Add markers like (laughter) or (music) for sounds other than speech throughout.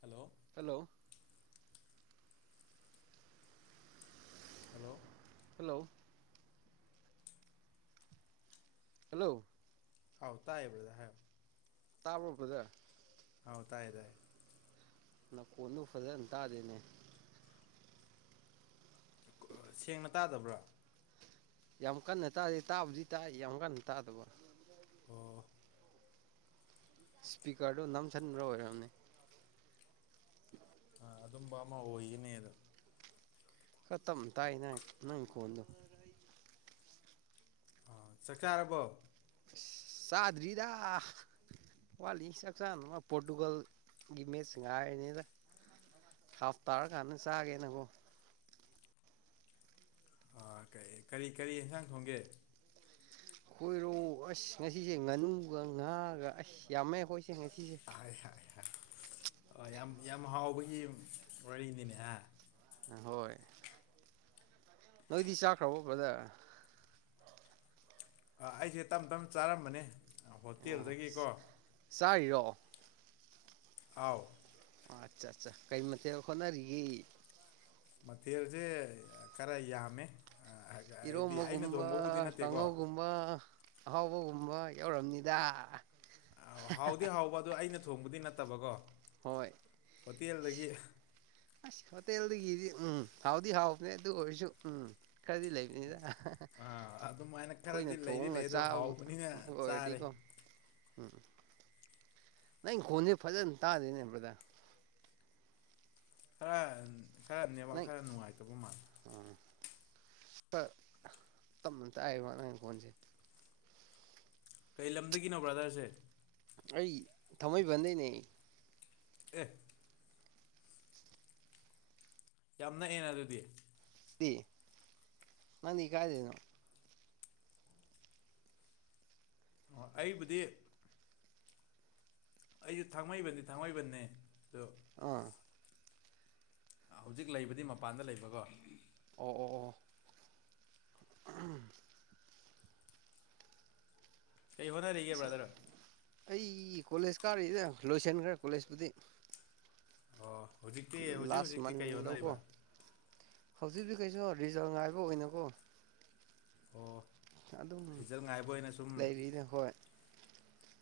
hello hello hello hello hello ꯑꯥꯎ ꯇꯥꯏꯑꯦ ꯕ꯭ꯔꯗ ꯍꯥꯏꯦꯌꯣ ꯇꯥꯕꯄꯗ ꯑꯥꯎ ꯇꯥꯏꯌꯦ ꯇꯥꯏꯌꯦ ꯅꯅꯥꯀꯣꯟꯗꯨ ꯐꯖꯅ ꯇꯥꯗꯦꯅꯦ ꯁꯦꯡꯅ ꯇꯥꯗꯕ꯭ꯔꯥ ꯌꯥꯝꯀꯥꯟ ꯅꯦ ꯇꯥꯛꯑꯕꯨ ꯇ ꯌꯥꯝꯀ ꯅꯥꯛ ꯑꯗꯨꯕꯣ ꯑꯣ ꯁ꯭ꯄꯤꯀꯔꯗꯨ ꯅꯝꯁꯤꯟꯕ꯭ꯔꯥ ꯑꯣꯏꯔꯝꯅꯤ ꯑ ꯑꯗꯨꯝꯕ ꯑꯃ ꯑꯣꯏꯒꯅꯦꯗ ꯈ꯭ꯔꯥꯇꯝꯅ ꯇꯥꯏ ꯅ ꯅꯪ ꯈꯣꯟꯗꯣ ꯑ ꯆꯈꯥꯔꯕꯣ ꯑꯁ ꯆꯥꯗ꯭ꯔꯤꯗ ꯋꯥꯠꯂꯤ ꯆꯥꯛ ꯆꯥꯅꯃ ꯄꯣꯔꯇꯨꯒꯜꯒꯤ ꯃꯦꯠ ꯉꯥꯏꯔꯤꯅꯤꯗ ꯍꯥꯞ ꯇꯥꯔꯀꯥꯟꯗ ꯆꯥꯒꯦꯅꯀꯣ ꯑ ꯀꯩ ꯀꯔꯤ ꯀꯔꯤ ꯍꯦꯟꯁꯥꯡ ꯊꯣꯡꯒꯦ ꯈꯣꯏꯔꯣ ꯑꯁ ꯉꯁꯤꯁꯦ ꯉꯥꯅꯨꯒ ꯉꯥꯒ ꯑꯁ ꯌꯥꯝꯃꯦ ꯍꯣꯏ ꯑꯩ ꯉꯁꯤꯖꯦ ꯑ ꯌꯥꯝ ꯌꯥꯝ ꯍꯥꯎꯕꯒꯤ ꯋꯥꯔꯤꯅꯤꯅꯦ ꯍꯥ ꯍꯣꯏ ꯅꯣꯏꯗꯤ ꯆꯥꯈ꯭ꯔꯕ ꯐꯗ ꯑ ꯑꯩꯁꯦ ꯇꯝ ꯇꯞ ꯆꯥꯔꯝꯕꯅꯦ ꯑꯣ ꯍꯣꯇꯦꯜꯗꯒꯤꯀꯣ ꯆꯥꯔꯤꯔꯣ ꯑꯥꯎ ꯑꯠꯆꯥ ꯑꯠꯆꯥ ꯀꯩ ꯃꯊꯦꯜ ꯍꯣꯠꯅꯔꯤꯒꯦ ꯃꯊꯦꯜꯁꯦ ꯈꯔ ꯌꯥꯝꯃꯦ ꯑꯥ ꯍꯥꯏꯗꯤ ꯑꯩꯅ ꯏꯔꯣꯃꯒꯨꯝꯕ ꯊꯣꯡꯕꯕꯨꯗꯤ ꯅꯠꯇꯦꯀꯣ ꯀꯥꯡꯉꯧꯒꯨꯝꯕ ꯑꯍꯥꯎꯕꯒꯨꯝꯕ ꯌꯧꯔꯝꯅꯤꯗ ꯑ ꯍꯥꯎꯗꯤ ꯍꯥꯎꯕ ꯑꯗꯨꯣ ꯑꯩꯅ ꯊꯣꯡꯕꯗꯤ ꯅꯠꯇꯕꯀꯣ ꯍꯣꯇꯦꯜꯗꯒꯤ ꯍꯣꯏꯇꯦꯜ ꯑꯗꯨꯒꯤꯗꯤ ꯎꯝ ꯍꯥꯎꯗꯤ ꯍꯥꯎꯕꯅꯦ ꯑꯗꯨ ꯑꯣꯏꯔꯁꯨ ꯎꯝ ꯈꯔꯗꯤ ꯂꯩꯕꯅꯤꯗ ꯑꯥ ꯑꯗꯨꯃꯥꯏꯅ ꯑꯩꯈꯣꯏꯅ ꯈꯔꯗꯤ ꯂꯩꯗꯤ ꯊꯣꯡꯒ ꯂꯩ ꯑꯗꯣ ꯆꯥꯕꯕꯨ ꯍꯥꯎꯕꯅꯤꯅ ꯆꯥꯔꯦ ꯑꯣꯏꯔꯗꯤꯀꯣ ꯎꯝ ꯅꯪ ꯈꯣꯟꯁꯦ ꯐꯖꯅ ꯇꯥꯗꯦꯅꯦꯕ꯭ꯔꯗ ꯍꯔ ꯈꯔꯅꯦꯕ ꯈꯔ ꯅꯨꯡꯉꯥꯏꯇꯕ ꯃꯥꯜꯂꯦ ꯁꯥ ꯇꯞꯅ ꯇꯥꯛ ꯋꯥ ꯅ ꯐꯣꯟꯁꯦ ꯀꯩ ꯂꯝꯗꯒꯤꯅꯣ ꯕ꯭ꯔꯥꯗꯔꯁꯦ ꯑꯩ ꯊꯃꯣꯏ ꯐꯗꯩꯅꯦ ꯑꯦ ꯌꯥꯝ ꯅꯛꯑꯦꯅ ꯑꯗꯨꯗꯤ ꯅꯅꯤ ꯀꯥꯏꯗꯅꯣ ꯑꯩꯕꯨꯗꯤ ꯑꯩꯁꯨ ꯊꯥꯡꯃꯩꯕꯟꯅꯤ ꯊꯥꯡꯃꯩꯕꯟꯅꯦ ꯑꯗꯣ ꯑꯥ ꯍꯧꯖꯤꯛ ꯂꯩꯕꯗꯤ ꯃꯄꯥꯟꯗ ꯂꯩꯕꯀꯣ ꯑꯣ ꯑꯣ ꯀꯩ ꯍꯣꯠꯅꯔꯤꯒꯦ ꯑꯁ ꯕ꯭ꯔꯥꯗꯔ ꯑꯩ ꯀꯣꯂꯦꯖ ꯀꯥꯔꯤꯗ ꯂꯣꯏꯁꯤꯟꯈ꯭ꯔꯦ ꯀꯣꯂꯦꯖꯄꯨꯗꯤ ꯑꯣ ꯍꯧꯖꯤꯛꯇꯤ ꯍꯧꯖꯤꯛ ꯍꯧꯖꯤꯛꯇꯤ ꯀꯩ ꯍꯣꯅꯔꯤꯕ ꯍꯧꯖꯤꯛꯖꯤ ꯀꯩꯁꯨ ꯔꯤꯖꯥꯕ ꯉꯥꯏꯕ ꯑꯣꯏꯅꯀꯣ ꯑꯣ ꯑꯗꯨꯝ ꯔꯤꯖꯜ ꯉꯥꯏꯕ ꯑꯣꯏꯅ ꯁꯨꯝ ꯂꯩꯔꯤꯅꯦ ꯍꯣꯏ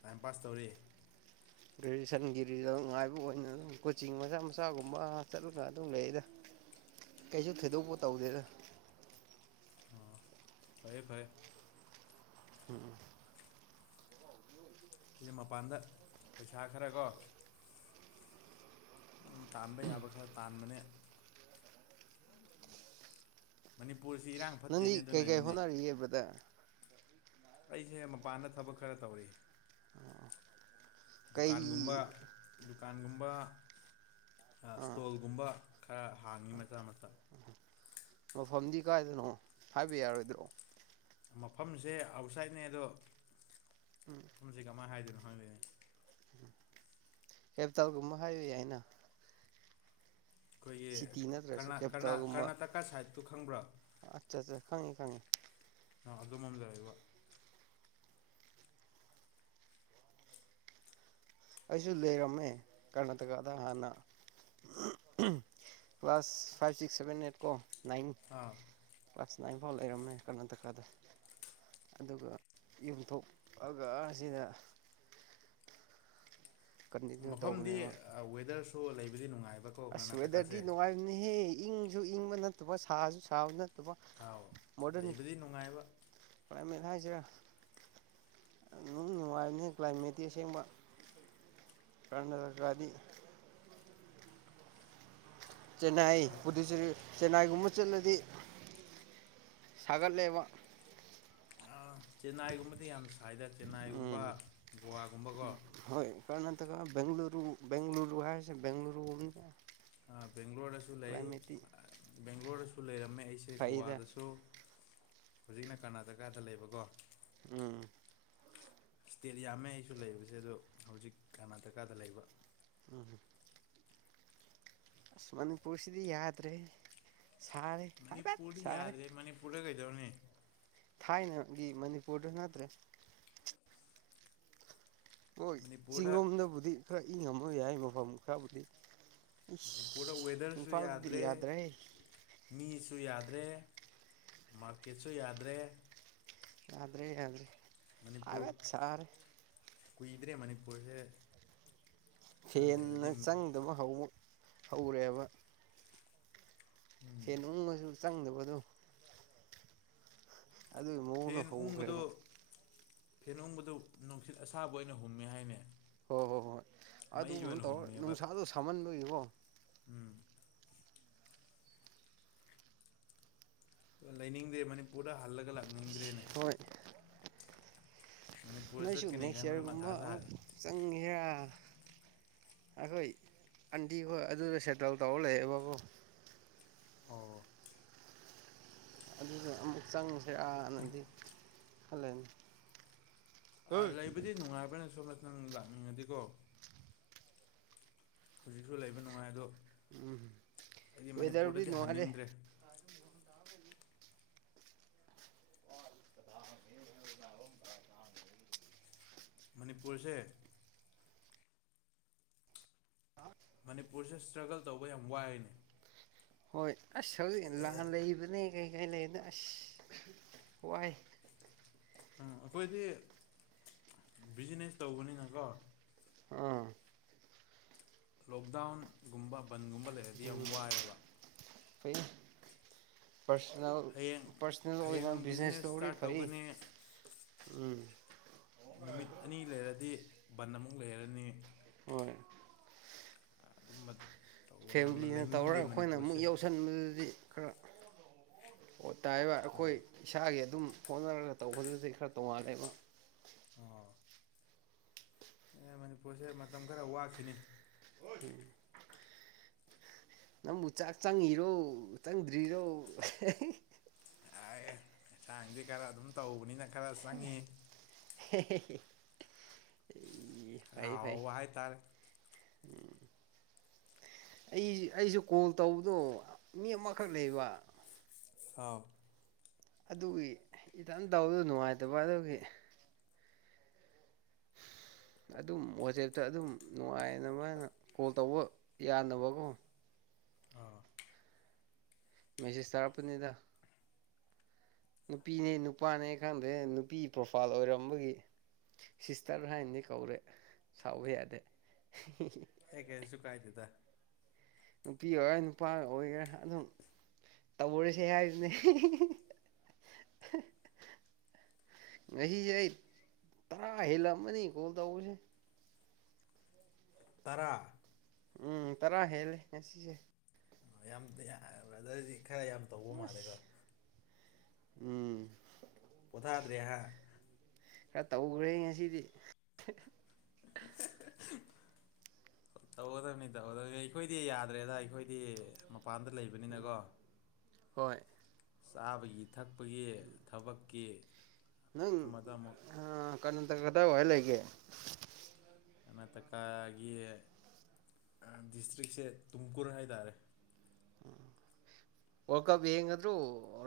ꯇꯥꯏꯝ ꯄꯥꯁ ꯇꯧꯔꯤ ꯒ꯭ꯔꯦꯖꯨꯑꯦꯁꯟꯒꯤ ꯔꯤꯖꯜ ꯉꯉꯥꯏꯕ ꯑꯣꯏꯅ ꯑꯗꯨꯝ ꯀꯣꯆꯤꯡ ꯃꯆꯥ ꯃꯆꯥꯒꯨꯝꯕ ꯆꯠꯂꯒ ꯑꯗꯨꯝ ꯂꯩꯗ ꯀꯩꯁꯨ ꯊꯣꯏꯗꯣꯛꯄ ꯇꯧꯗꯦꯗ ꯑꯣ ꯐꯔꯦ ꯐꯔꯦ ꯎꯝ ꯑꯩꯅ ꯃꯄꯥꯟꯗ ꯄꯩꯁꯥ ꯈꯔꯒꯣ ꯇꯥꯟꯕ ꯌꯥꯕ ꯈꯔ ꯇꯥꯟꯕꯅꯦ ꯃꯅꯤꯄꯨꯔ ꯅꯗꯤ ꯀꯩ ꯀꯥꯏ ꯍꯅꯔꯤꯕꯗꯥ ꯑꯩꯁꯦ ꯃꯄꯥꯟꯗ ꯊꯕꯛ ꯈꯔ ꯇꯧꯔ ꯀꯩ ꯗꯨꯀꯥꯟꯒꯨꯝꯕ ꯗꯨꯀꯥꯟꯒꯨꯝꯕ ꯑꯥ ꯏꯁꯇꯣꯜꯒꯨꯝꯕ ꯈꯔ ꯍꯥꯡꯉꯤ ꯃꯆꯥ ꯃ ꯃꯐꯝꯗꯤ ꯀꯥꯏꯗꯅꯣ ꯍꯥꯏꯕ ꯌꯥꯔꯣꯏꯗ꯭ꯔꯣ ꯃꯐꯝꯁꯦ ꯑꯥꯎꯠꯁꯥꯏꯠꯅꯦ ꯑꯗꯣ ꯎꯝ ꯃꯐꯝꯁꯤ ꯀꯃꯥꯏ ꯍꯥꯏꯗꯣꯏꯅꯣ ꯐꯔꯦ ꯀꯦꯄꯤꯇꯥꯜꯒꯨꯝꯕ ꯍꯥꯏꯕ ꯌꯥꯏꯅ ꯑꯩꯈꯣꯏꯒꯤ ꯁꯤꯇꯤ ꯅꯠꯇ꯭ꯔꯁꯨ ꯀꯦꯄꯤꯇꯥꯜꯒꯨꯝꯕ ꯀꯔꯅꯥꯇꯀꯥ ꯁꯥꯏꯠꯇꯠꯇꯨ ꯈꯪꯕ꯭ꯔꯣ ꯈꯪꯉꯤ ꯑꯥ ꯑꯗꯨꯝꯂꯣꯝ ꯂꯩꯕ ꯑꯩꯁꯨ ꯂꯩꯔꯝꯃꯦ ꯀꯔꯅꯥꯇꯀꯥꯗ ꯍꯥꯟꯅ class five six seven eight ꯀꯣ ꯅꯥꯏꯟ ꯑꯥ ꯀ꯭ꯂꯥꯁ ꯅꯥꯏꯟ ꯐꯥꯎ ꯂꯩꯔꯝꯃꯦ ꯀꯔꯅꯥꯇꯀꯥꯗ ꯑꯗꯨꯒ ꯌꯨꯝꯊꯣꯛꯑꯒ ꯑꯁꯤꯗ ꯃꯐꯝꯗꯤ ꯋꯦꯗꯔ ꯑꯣ ꯂꯩꯕꯗꯤ ꯅꯨꯡꯉꯥꯏ ꯑꯁ ꯋꯦꯗꯔꯗꯤ ꯅꯨꯡꯉꯥꯏꯕꯅꯤꯍꯦ ꯏꯪꯁꯨ ꯏꯪꯕ ꯅꯠꯇꯕ ꯁꯥꯁꯨ ꯁꯥꯕꯅ ꯑꯗꯨꯒ ꯑꯥꯎ ꯃꯣꯗꯔꯟ ꯂꯩꯕꯗꯤ ꯅꯨꯡꯉꯥꯏꯕ ꯀꯥꯜꯃꯦꯠ ꯍꯥꯏꯁꯤꯔ ꯅꯨꯡ ꯅꯨꯡꯉꯥꯏꯔꯤꯅꯤ ꯀ꯭ꯂꯥꯏꯃꯦꯠꯇꯀꯤ ꯑꯁꯦꯡꯕ ꯀꯔꯅꯇꯀꯗꯤ ꯆꯦꯟꯅꯥꯏ ꯍꯣꯏ ꯄꯨꯗꯨꯆꯦꯔꯤ ꯆꯦꯟꯅꯥꯏꯒꯨꯝꯕ ꯆꯠꯂꯗꯤ ꯁꯥꯒꯠꯂꯦꯕ ꯆꯦꯟꯅꯥꯏꯒꯨꯝꯕꯗꯤ ꯌꯥꯝ ꯁ ꯁꯥꯏꯗ ꯆꯦꯟꯅꯥꯏꯒꯨꯝꯕ ꯎꯝ ꯒꯣꯋꯥꯒꯨꯝꯕꯀꯣ ꯕꯦꯡꯂꯨꯔꯨ ꯕꯦꯡꯂꯨꯔꯨ ꯍꯥꯏꯁꯦ ꯕꯦꯡꯂꯨꯔꯨ ꯑꯃ ꯕꯦꯡꯒ꯭ꯂꯣꯔꯗꯁꯨ ꯂꯩ ꯕꯦꯡꯒ꯭ꯂꯣꯔꯗꯁꯨ ꯂꯩꯔꯝꯃꯦ ꯑꯩꯁꯦ ꯐꯩꯗ ꯒꯣꯋꯥꯗꯁꯨ ꯍꯧꯖꯤꯛꯅ ꯀꯔꯅꯥꯇꯀꯥꯗ ꯂꯩꯕꯀꯣ ꯎꯝ ꯏꯁꯇꯦꯠ ꯌꯥꯝꯃꯦ ꯑꯩꯁꯨ ꯂꯩꯕꯁꯦ ꯑꯗꯣ ꯍꯧꯖꯤꯛ ꯀꯔꯅꯥꯇꯀꯥꯗ ꯂꯩꯕ ꯎꯝ ꯃꯅꯤꯄꯨꯔꯁꯤꯗꯤ ꯌꯥꯗ꯭ꯔꯦꯍꯦ ꯃꯅꯤꯄꯨꯔꯤ ꯌꯥꯗꯦ ꯃꯅꯤꯄꯨꯔ ꯀꯩꯗꯧꯅꯦ ꯊꯥꯏꯅꯒꯤ ꯃꯅꯤꯄꯨꯔꯗꯨ ꯅꯠꯇ꯭ꯔꯦ ꯍꯣꯏ ꯃꯅꯤꯄꯨꯔꯗ ꯆꯤꯡꯔꯣꯝꯗꯕꯨꯗꯤ ꯈꯔ ꯏꯪꯉꯝꯝꯕ ꯌꯥꯏ ꯃꯐꯝ ꯈꯔꯕꯨꯗꯤ ꯑꯁ ꯃꯅꯤꯄꯨꯔꯗ ꯋꯦꯗꯔꯁꯨ ꯏꯝꯐꯥꯜꯗꯗꯤ ꯌꯥꯗ꯭ꯔꯦ ꯁꯨ ꯌꯥꯗ꯭ꯔꯦ ꯃꯥꯔꯀꯦꯠꯁꯨ ꯌꯥꯗ꯭ꯔꯦ ꯌꯥꯗ꯭ꯔꯦ ꯌꯥꯗ꯭ꯔꯦ ꯃꯅꯤꯄꯨꯔ ꯍꯥꯏꯕꯦꯠ ꯁꯥꯔꯦ ꯀꯨꯏꯗ꯭ꯔꯦ ꯃꯅꯤꯄꯨꯔꯁꯦ ꯈꯔ ꯍꯦꯟꯅ ꯂꯩꯔꯗꯤ ꯆꯪꯗꯕ ꯍꯧꯉꯨ ꯍꯧꯔꯛꯑꯦꯕ ꯎꯝ ꯐꯦꯂꯅꯨꯡ ꯃꯁꯨ ꯆꯪꯗꯕꯗꯨ ꯑꯗꯨꯒꯤ ꯃꯑꯣꯡꯅ ꯍꯧꯈ꯭ꯔꯦꯃ ꯐꯦꯟꯅꯨꯡꯕꯗꯨ ꯅꯨꯡꯁꯤꯠ ꯑꯁꯥꯕ ꯑꯣꯏꯅ ꯍꯨꯝꯃꯦ ꯍꯥꯏꯅ ꯍꯣꯏ ꯍꯣꯏ ꯍꯣꯏ ꯑꯗꯨꯒꯨꯝꯕ ꯇꯧꯔ ꯍꯨꯝꯃꯦꯕ ꯅꯨꯡꯁꯥꯗꯣ ꯁꯥꯃꯟꯗꯣꯏꯀꯣ ꯎꯝ ꯑ ꯂꯩꯅꯤꯡꯗꯦ ꯃꯅꯤꯄꯨꯔ ꯄꯨꯗ ꯍꯜꯂꯒ ꯂꯥꯛꯅꯤꯡꯗ꯭ꯔꯦꯅꯦ ꯃꯅꯤꯄꯨꯔꯗ ꯅꯁꯨ ꯆꯠꯀꯅꯤ ꯅꯦꯛꯁ ꯈꯟꯕꯗ ꯏꯌꯥꯔꯒꯨꯝꯕ ꯃꯊꯥ ꯑꯃꯨꯛ ꯁꯥꯔꯦ ꯆꯪꯒꯦꯔꯥ ꯑꯩꯈꯣꯏ ꯑꯟꯗꯤꯤꯈꯣ ꯑꯗꯨꯗ ꯁꯦꯇꯜ ꯇꯧ ꯂꯩꯦꯕꯕꯨꯣ ꯑꯣ ꯑꯗꯨꯗ ꯑꯃꯨꯛ ꯆꯪꯉꯁꯤ ꯍꯔꯗꯒꯤ ꯍꯂꯦꯟ ꯑ ꯂꯩꯕꯗꯤ ꯅꯨꯡꯉꯥꯏꯕꯅ ꯁꯣ ꯅꯪ ꯂꯥꯛꯅꯤꯡꯉꯗꯤꯀꯣ ꯍꯧꯖꯤꯛꯁꯨ ꯂꯩꯕ ꯅꯨꯡꯉꯥꯏ ꯑꯗꯣ ꯑꯩꯗꯤ ꯋꯦꯗꯔꯕꯨꯔꯤ ꯃꯅꯤꯄꯨꯔꯗꯗꯤ ꯅꯍꯥꯦ ꯍꯟꯅꯤꯡꯗ꯭ꯔꯦ (unintelligible) ꯃꯅꯤꯄꯨꯔꯁꯦ ꯃꯅꯤꯄꯨꯔꯁꯦ ꯏꯁꯇ꯭ꯔꯒꯜ ꯇꯧꯕ ꯌꯥꯝ ꯋꯥꯏꯅꯤ ꯍꯣꯏ ꯑꯁ ꯍꯧꯖꯤ ꯂꯥꯟ ꯂꯩꯕꯅꯦ ꯀꯩ ꯀꯩ ꯂꯩꯅ ꯑꯁ ꯋꯥꯏ ꯑꯝ ꯑꯩꯈꯣꯏꯗꯤ ꯕꯤꯖꯤꯅꯦꯁ ꯇꯧꯕꯅꯤꯅꯀꯣ ꯑꯥ ꯂꯣꯛꯗꯥꯎꯟꯒꯨꯝꯕ ꯄꯟꯒꯨꯝꯕ ꯂꯩꯔꯗꯤ ꯌꯥꯝ ꯋꯥꯏꯑꯦꯕ ꯑꯩ ꯍꯌꯦꯡ ꯁꯜ ꯑꯣꯏꯅ ꯍꯌꯦꯡ ꯕꯤꯖꯤꯅꯦꯁ ꯊꯧ ꯏꯁꯇꯥꯔꯠ ꯄꯥꯏ ꯇꯧꯒꯅꯤ ꯎꯝ ꯅꯨꯃꯤꯠ ꯑꯅꯤ ꯂꯩꯔꯗꯤ ꯕꯟ ꯑꯃꯨꯛ ꯂꯩꯔꯅꯤ ꯍꯣꯏ ꯑꯗꯨꯝꯕ ꯇꯧꯕꯅꯦ ꯐꯦꯃꯤꯂꯤꯅ ꯇꯧꯔꯒ ꯂꯩꯅꯤꯡꯗꯦ ꯑꯩꯈꯣꯏꯅ ꯑꯃꯨꯛ ꯃꯅꯤꯄꯨꯔꯁꯦ ꯌꯧꯁꯤꯟꯕꯗꯨꯗꯤ ꯈꯔ ꯑꯣꯠ ꯇꯥꯏꯕ ꯑꯩꯈꯣꯏ ꯑꯥ ꯏꯁꯥꯒꯤ ꯑꯗꯨꯝ ꯍꯣꯠꯅꯔꯒ ꯇꯧꯕꯗꯨꯗꯤ ꯈꯔ ꯇꯣꯡꯉꯥꯜꯂꯦꯕ ꯑꯣ ꯑꯦ ꯃꯅꯤꯄꯨꯔꯁꯦ ꯃꯇꯝ ꯈꯔ ꯋꯥꯈꯤꯅꯤ ꯎ ꯅꯪꯕꯨ ꯆꯥꯛ ꯆꯪꯉꯤꯔꯣ ꯆꯪꯗ꯭ꯔꯤꯔꯣ ꯍꯥꯏꯟꯁꯥꯡꯗꯤ ꯈꯔ ꯑꯗꯨꯝ ꯇꯧꯕꯅꯤꯅ ꯈꯔ ꯆꯪꯉꯤ (inaudible) ꯈꯔ ꯐꯥꯏ ꯐꯥꯏ ꯍꯥꯎꯕ ꯍꯥꯏꯇꯥꯔꯦ ꯎꯝ ꯑꯩ ꯑꯩꯁꯨ ꯀꯣꯜ ꯇꯧꯕꯗꯣ ꯃꯤ ꯑꯃꯈꯛ ꯂꯩꯕ ꯊ ꯑꯗꯨꯒꯤ ꯏꯇꯟ ꯇꯧꯕꯗ ꯅꯨꯡꯉꯥꯏꯇꯕ ꯑꯗꯨꯒꯤ ꯑꯗꯨꯝ ꯋꯥꯆꯦꯞꯇ ꯑꯗꯨꯝ ꯅꯨꯡꯉꯥꯏꯅꯕꯅ ꯀꯣꯜ ꯇꯧꯕ ꯌꯥꯅꯕꯀꯣ ꯑꯥ ꯃꯦꯁꯦꯁ ꯇꯔꯄꯅꯤꯗ ꯅꯨꯄꯤꯅꯦ ꯅꯨꯄꯥꯅꯦ ꯈꯪꯗꯦ ꯅꯨꯄꯤ ꯄ꯭ꯔꯣꯐꯥꯏꯜ ꯑꯣꯏꯔꯝꯕꯒꯤ ꯁꯤꯁꯇꯔ ꯍꯥꯏꯅꯗꯤ ꯀꯧꯔꯦ ꯁꯥꯎꯕ ꯌꯥꯗꯦ ꯍꯦ ꯀꯦꯁꯨ ꯀꯥꯏꯗꯦꯗ ꯅꯨꯄꯤ ꯑꯣꯏꯒꯔꯥ ꯅꯨꯄꯥ ꯑꯣꯏꯒꯦꯔꯥ ꯑꯗꯨꯝ ꯇꯧꯔꯁꯦ ꯍꯥꯏꯗꯨꯅ ꯉꯁꯤꯁꯦ ꯑꯩ ꯇꯔꯥ ꯍꯦꯜꯂꯛꯑꯃꯅꯤ ꯀꯣꯜ ꯇꯧꯕꯁꯦ ꯇꯔꯥ ꯎꯝ ꯇꯔꯥ ꯍꯦꯜꯂꯦ ꯉꯁꯤꯁꯦ ꯌꯥꯝꯗꯔꯗꯤ ꯈꯔ ꯌꯥꯝ ꯇꯧꯕ ꯃꯥꯜꯂꯦꯀꯣ ꯑꯁ ꯎꯝ ꯄꯣꯊꯥꯗ꯭ꯔꯦ ꯍꯥ ꯈꯔ ꯇꯧꯈ꯭ꯔꯦ ꯉꯁꯤꯗꯤ ꯇꯧꯒꯗꯕꯅꯤ ꯇꯧꯒꯗꯕꯅꯤ ꯑꯩꯈꯣꯏꯗꯤ ꯌꯥꯗ꯭ꯔꯦꯗ ꯑꯩꯈꯣꯏꯗꯤ ꯃꯄꯥꯟꯗ ꯂꯩꯕꯅꯤꯅꯀꯣ ꯍꯣꯏ ꯁꯕꯌꯠ ꯊꯛꯄꯒꯤ ꯊꯕꯛꯀꯤ ꯅ ꯑꯃꯗ ꯑꯃꯨꯛ ꯑ ꯀ ꯀꯗ ꯍ ꯂꯩꯒꯦ ꯀꯔꯅꯥꯇꯀꯥꯒꯤ ꯗꯤꯁꯇ꯭ꯔꯤꯛꯁꯦ ꯇꯨꯝꯀꯨꯔ ꯍꯥꯏꯇꯥꯔꯦ ꯎꯝ ꯋꯥꯔꯜ ꯀꯞ ꯌꯦꯡꯒꯗ꯭ꯔꯣ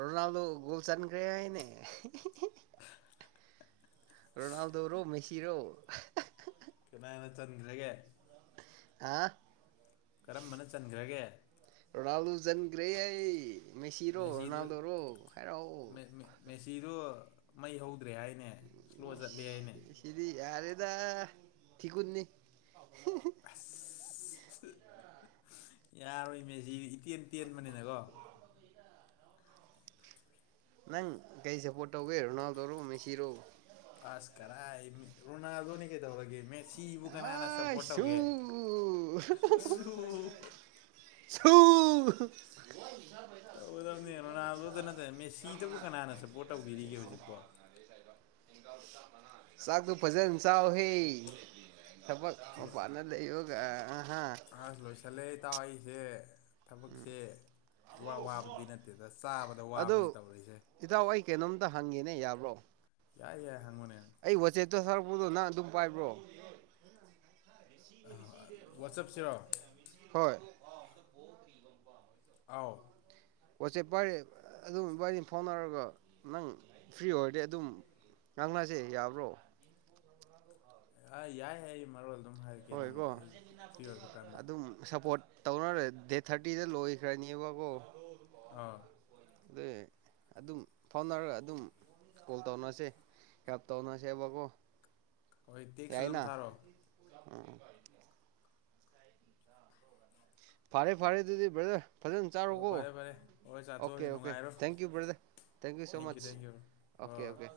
ꯔꯣꯅꯥꯜꯗꯣ ꯒꯣꯜ ꯆꯟꯈ꯭ꯔꯦ ꯍꯥꯏꯅꯦ ꯔꯣꯅꯥꯜꯗꯣ ꯔꯣ ꯃꯦꯁꯤꯔꯣ ꯀꯃꯅ ꯆꯟꯈ꯭ꯔꯒꯦ ꯑ ꯀꯔꯝꯕꯅ ꯆꯟꯈ꯭ꯔꯒꯦ ꯖꯟꯒ꯭ꯦꯍꯩ ꯃꯦꯁꯤꯔꯣ ꯃꯦꯁꯤꯗꯨ ꯔꯣꯅꯥꯜꯗꯔꯣ ꯍꯥꯏꯔꯛꯑꯣ ꯃꯦꯁꯤꯗꯨ ꯃꯩ ꯍꯧ ꯆꯠꯇ꯭ꯔꯦ ꯍꯥꯏꯅꯦ ꯁ꯭ꯂꯣ ꯆꯠꯂꯦ ꯍꯥꯏꯅꯦ ꯑꯗ ꯊꯤꯀꯨꯟꯅꯤ (inaudible) ꯑꯁ ꯌꯥꯔꯣꯏ ꯃꯦꯁꯤ ꯇꯦꯟ ꯇꯦꯟꯕꯅꯤꯅꯀꯣ ꯅꯪ ꯀꯩ ꯁꯄꯣ ꯏꯇꯥꯑꯣꯕꯤ ꯍꯔꯅꯥꯜꯗꯧꯔꯣ ꯃꯦꯁꯤꯔꯣ (unintelligible) ꯔꯨꯅꯥꯜꯗꯣꯅꯤ ꯀꯩ ꯇꯧꯔꯒꯦ ꯟꯠ ꯁꯤꯕꯨ ꯀꯅꯥꯅ ꯁꯄꯣꯔꯠ ꯑꯥꯏꯁꯨ ꯇꯧꯒꯦ ꯁꯨ ꯎ ꯁꯧ ꯇꯧꯒꯗꯕꯅꯦ ꯔꯣꯅꯥꯜꯗꯣꯗ ꯅꯠꯇꯅ ꯃꯦꯁꯤꯗꯕꯨ ꯀꯅꯥꯅ ꯁꯞꯄꯣꯔꯠ ꯇꯧꯕꯤꯔꯤꯒꯦ ꯍꯧꯖꯤꯛꯄꯣ ꯆꯒ ꯇꯨ ꯐꯖꯦꯟ ꯆꯥꯎꯍꯦ ꯊꯕꯛ ꯄꯄꯥꯅꯗꯥ ꯂꯩꯌꯨ (unintelligible) ꯑ ꯂꯣꯏꯁꯂꯦ ꯇꯥꯎ ꯑꯩꯁꯦ ꯊꯕꯛꯁꯦ ꯋꯥ ꯋꯥꯕꯗꯤ ꯅꯠꯇꯦꯗ ꯆꯥꯕꯗ ꯋꯥꯕꯅꯤ ꯇꯧꯔꯤꯁꯦ ꯍꯡꯒꯦꯅꯦ ꯌꯥꯕ꯭ꯔꯣ ꯌꯥꯏ ꯌꯥꯏ ꯍꯡꯒꯦꯅꯦ ꯑꯩ ꯋꯥꯆꯦꯠꯇ ꯁꯥꯔꯛꯄꯗꯣ ꯅꯡ ꯑꯗꯨꯝ ꯄꯥꯏꯕ꯭ꯔꯣ ꯋꯥꯆꯞꯁꯤꯔꯣ ꯍꯣꯏ ꯑꯣ ꯋꯥꯆꯦꯞ ꯄꯥꯏꯔꯦ ꯑꯗꯨꯝ ꯋꯥꯔꯤꯕꯥꯅꯤ ꯐꯥꯎꯅꯔꯒ ꯅꯡ ꯐ꯭ꯔꯤ ꯑꯣꯏꯔꯗꯤ ꯑꯗꯨꯝ ꯉꯥꯡꯅꯁꯦ ꯌꯥꯕ꯭ꯔꯣ ꯑ ꯌꯥꯏ ꯍꯥꯏ ꯃꯔꯣꯜ ꯑꯗꯨꯝ ꯍꯥꯏꯔꯛꯀꯦ ꯅꯪ ꯍꯣꯏꯀꯣ ꯑꯩ ꯐ꯭ꯔꯤ ꯑꯣꯏꯕ ꯀꯥꯟꯗ ꯑꯗꯨꯝ ꯁꯞꯄꯣꯔꯠ ꯇꯧꯅꯔꯦ ꯗꯦꯠ ꯊꯥꯔꯇꯤꯗ ꯂꯣꯏꯈ꯭ꯔꯅꯦꯕꯀꯣ ꯑꯥ ꯑꯗꯨꯏ ꯑꯗꯨꯝ ꯐꯥꯎꯅꯔꯒ ꯑꯗꯨꯝ ꯀꯣꯜ ꯇꯧꯅꯁꯦ ꯍꯥꯜꯄ ꯇꯧꯅꯁꯦꯕꯀꯣ ꯍꯣꯏ ꯇꯦꯛꯁ ꯑꯗꯨꯝ ꯌꯥꯏꯅ ꯊꯥꯔꯛ ꯑꯣ ꯎꯝ ꯐꯥꯔꯦ ꯐꯥꯔꯦ ꯑꯗꯨꯗꯤ ꯕꯗꯔ ꯐꯖꯅ ꯍꯣꯏ ꯆꯥꯔꯣꯀꯣ ꯐꯔꯦ ꯐꯔꯦ ꯍꯣꯏ ꯑꯣꯀꯦ ꯆꯥꯊꯣꯛꯑꯒꯦ ꯑꯣꯀꯦ ꯅꯨꯡꯉꯥꯏꯔꯣ thank you ꯕ꯭ꯔꯗ thank you so much okay ꯍꯣꯏ ꯑꯣꯀꯦ